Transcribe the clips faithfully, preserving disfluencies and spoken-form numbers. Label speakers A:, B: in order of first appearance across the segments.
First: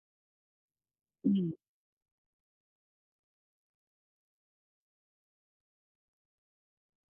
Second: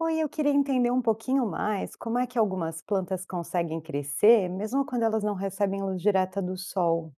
A: Oi, eu queria entender um pouquinho
B: Hum,
A: mais como é que algumas plantas conseguem crescer, mesmo quando elas não recebem luz direta do sol.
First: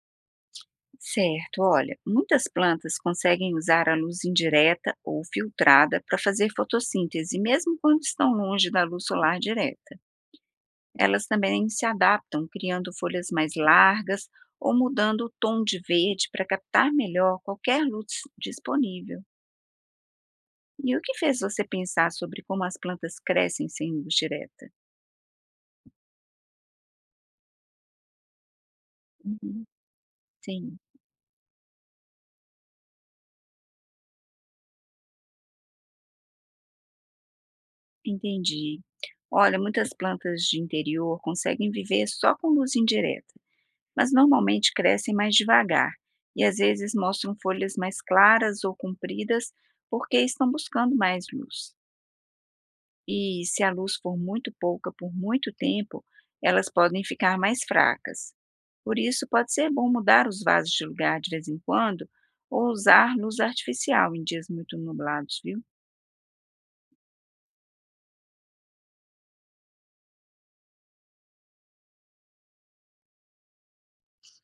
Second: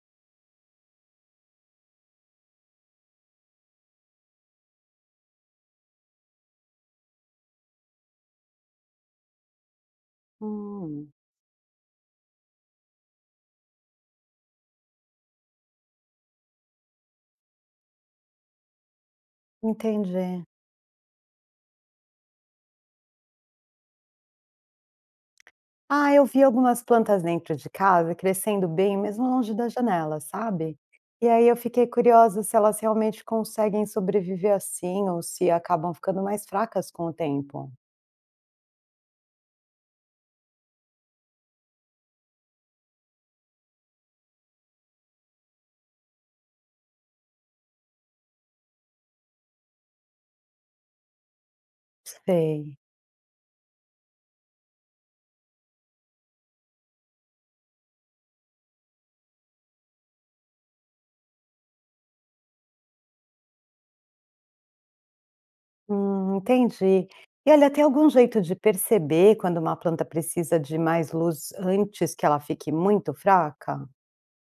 B: certo, olha, muitas plantas conseguem usar a luz indireta ou filtrada para fazer fotossíntese, mesmo quando estão longe da luz solar direta.
A: Hum.
B: Elas também se adaptam, criando folhas mais largas ou mudando o tom de verde para captar melhor qualquer luz disponível.
A: Entendi.
B: E o que fez você pensar sobre como as plantas crescem sem luz direta?
A: Ah, eu vi algumas plantas dentro de casa crescendo bem, mesmo longe
B: Uhum,
A: da janela,
B: sim,
A: sabe? E aí eu fiquei curiosa se elas realmente conseguem sobreviver assim ou se acabam ficando mais fracas com o tempo.
B: entendi. Olha, muitas plantas de interior conseguem viver só com luz indireta, mas normalmente crescem mais devagar e às vezes mostram folhas mais claras ou compridas porque estão buscando mais luz.
A: Sei.
B: E se a luz for muito pouca por muito tempo, elas podem ficar mais fracas. Por isso, pode ser bom mudar os vasos de lugar de vez em quando ou usar luz artificial em dias muito nublados, viu?
A: Hum, entendi. E olha, tem algum jeito de perceber quando uma planta precisa de mais luz antes que ela fique muito fraca?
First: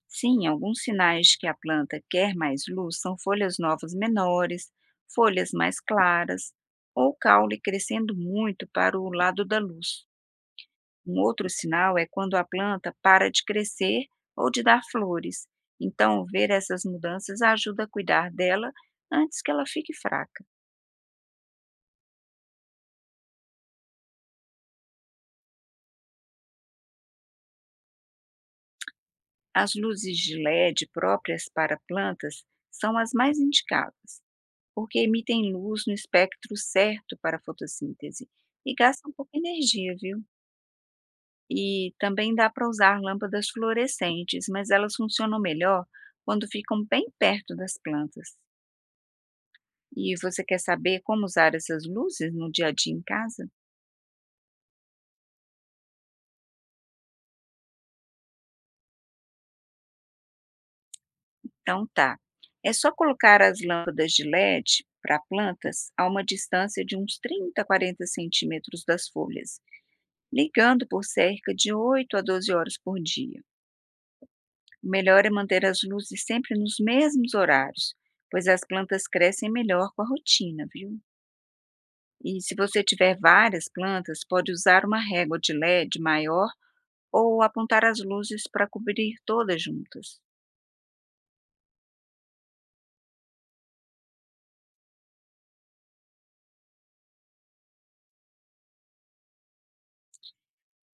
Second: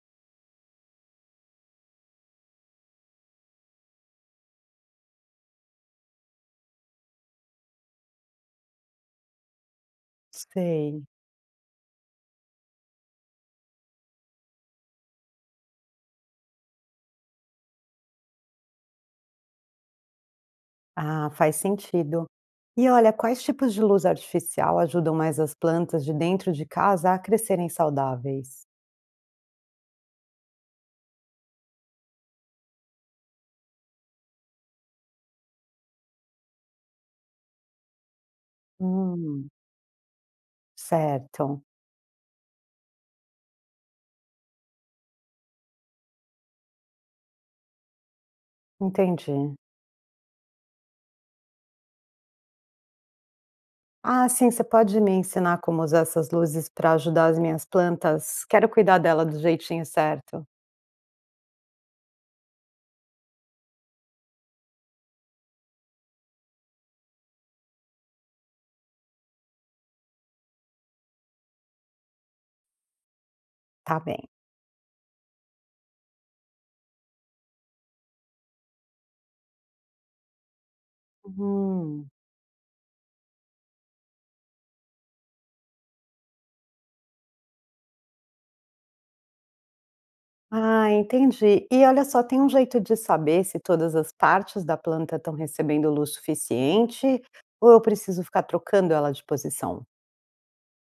B: Sim, alguns sinais que a planta quer mais luz são folhas novas menores, folhas mais claras ou caule crescendo muito para o lado da luz.
A: Sei.
B: Um outro sinal é quando a planta para de crescer ou de dar flores. Então, ver essas mudanças ajuda a cuidar dela antes que ela fique fraca.
A: Ah, faz sentido. E olha, quais tipos de luz artificial ajudam mais as plantas de dentro de casa a crescerem saudáveis?
B: As luzes de LED próprias para plantas são as mais indicadas, porque emitem luz no espectro certo para a fotossíntese e gastam pouca
A: Hum,
B: energia, viu?
A: certo,
B: E também dá para usar lâmpadas fluorescentes, mas elas funcionam melhor quando ficam bem perto das plantas.
A: entendi.
B: E você quer saber como usar essas luzes no dia a dia em casa?
A: Ah, sim, você pode me ensinar como usar essas luzes para ajudar as minhas plantas? Quero cuidar dela do jeitinho certo.
B: Então tá. É só colocar as lâmpadas de LED para plantas a uma distância de uns trinta a quarenta centímetros das folhas, ligando por cerca de oito a doze horas por dia.
A: Tá bem.
B: O melhor é manter as luzes sempre nos mesmos horários, pois as plantas crescem melhor com a rotina, viu?
A: Hum.
B: E se você tiver várias plantas, pode usar uma régua de LED maior ou apontar as luzes para cobrir todas juntas.
A: Ah, entendi. E olha só, tem um jeito de saber se todas as partes da planta estão recebendo luz suficiente ou eu preciso ficar trocando ela de posição?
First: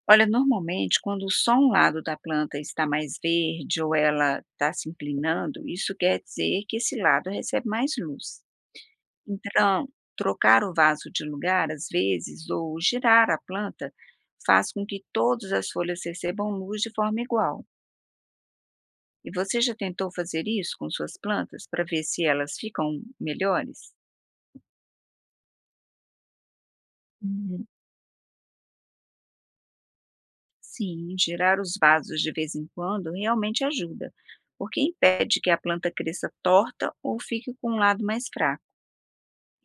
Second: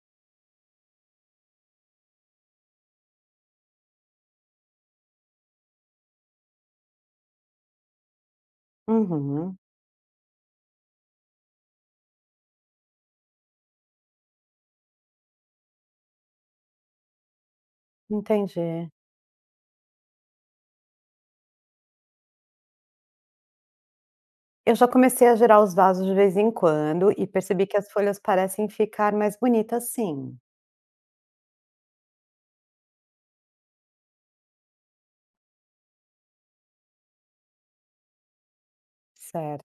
B: Olha, normalmente, quando só um lado da planta está mais verde ou ela está se inclinando, isso quer dizer que esse lado recebe mais luz.
A: Uhum,
B: Então, trocar o vaso de lugar às vezes ou girar a planta faz com que todas as folhas recebam luz de forma igual.
A: entendi.
B: E você já tentou fazer isso com suas plantas para ver se elas ficam melhores?
A: Eu já comecei a girar os vasos de vez em quando e
B: Uhum.
A: percebi que as folhas parecem ficar mais bonitas sim.
B: Sim, girar os vasos de vez em quando realmente ajuda, porque impede que a planta cresça torta ou fique com um lado mais fraco.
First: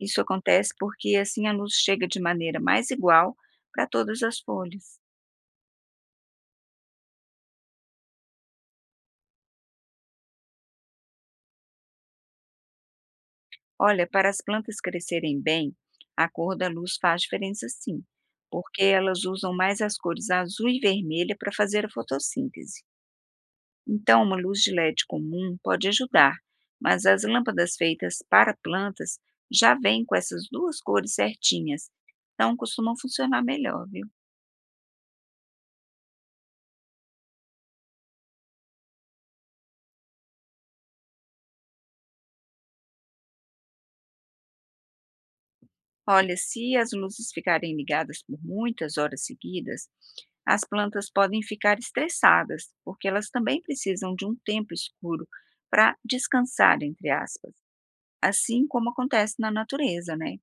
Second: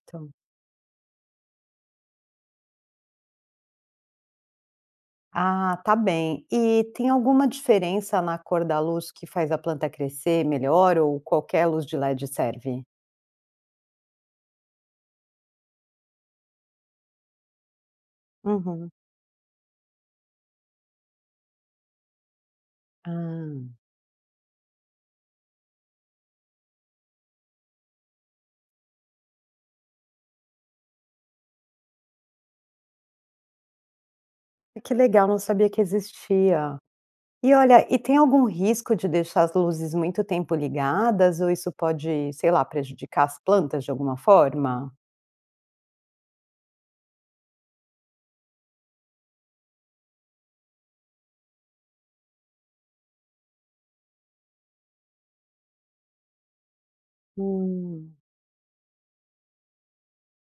B: Isso acontece porque assim a luz chega de maneira mais igual para todas as folhas.
A: Ah, tá bem. E tem alguma diferença na cor da luz que faz a planta crescer melhor ou qualquer luz de L E D serve?
B: Olha, para as plantas crescerem bem, a cor da luz faz diferença sim, porque
A: Uhum.
B: elas usam mais as cores azul e vermelha para fazer a fotossíntese.
A: Ah.
B: Então, uma luz de LED comum pode ajudar, mas as lâmpadas feitas para plantas já vêm com essas duas cores certinhas, então costumam funcionar melhor, viu?
A: Que legal, não sabia que existia. E olha, e tem algum risco de deixar as luzes muito tempo ligadas ou isso pode, sei lá, prejudicar as plantas de alguma forma?
B: Olha, se as luzes ficarem ligadas por muitas horas seguidas, as plantas podem ficar estressadas, porque elas também precisam de um tempo escuro para descansar, entre aspas,
A: Hum,
B: assim como acontece na natureza, né?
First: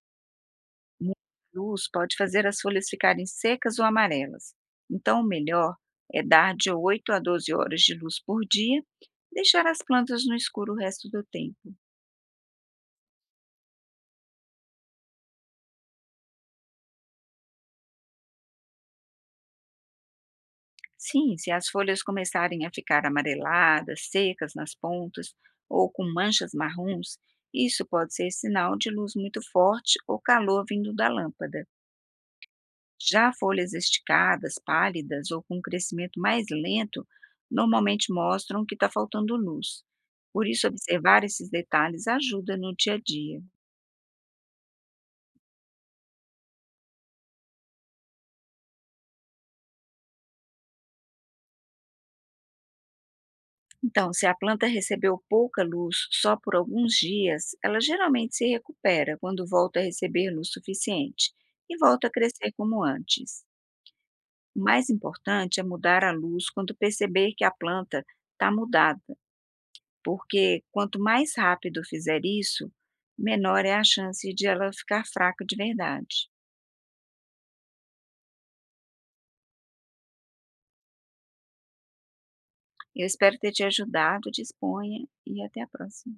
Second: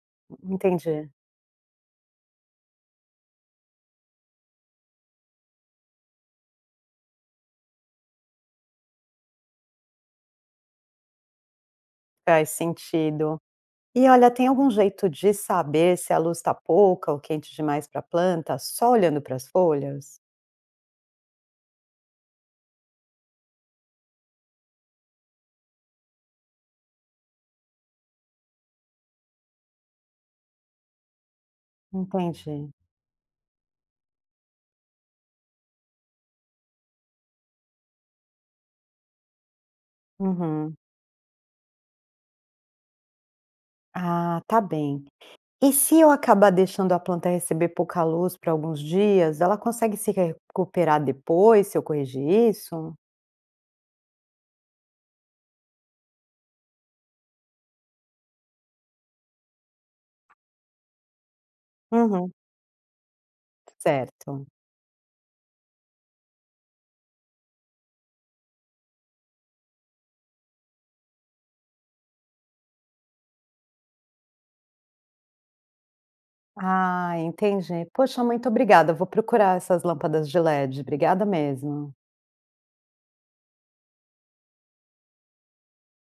A: entendi,
B: Muita luz pode fazer as folhas ficarem secas ou amarelas. Então, o melhor é dar de oito a doze horas de luz por dia, deixar as plantas no escuro o resto do tempo.
A: faz sentido. E olha, tem algum jeito de saber se a luz está pouca ou quente demais para a planta só olhando para as folhas?
B: Sim, se as folhas começarem a ficar amareladas, secas nas pontas ou com manchas marrons, isso pode ser sinal de luz muito forte ou calor vindo da lâmpada.
A: Entendi.
B: Já folhas esticadas, pálidas ou com crescimento mais lento normalmente mostram que está faltando luz. Por isso,
A: Uhum.
B: observar esses detalhes ajuda no dia a dia.
A: Ah, tá bem. E se eu acabar deixando a planta receber pouca luz por alguns dias, ela consegue se recuperar depois, se eu corrigir isso?
B: Então, se a planta recebeu pouca luz só por alguns dias, ela geralmente se recupera quando volta a receber luz suficiente e volta a
A: Uhum,
B: crescer como antes.
A: certo.
B: O mais importante é mudar a luz quando perceber que a planta está mudada, porque quanto mais rápido fizer isso, menor é a chance de ela ficar fraca de verdade.
A: Ah, entendi. Poxa, muito obrigada. Vou procurar essas lâmpadas de L E D. Obrigada mesmo.
B: Eu espero ter te ajudado, disponha e até a próxima.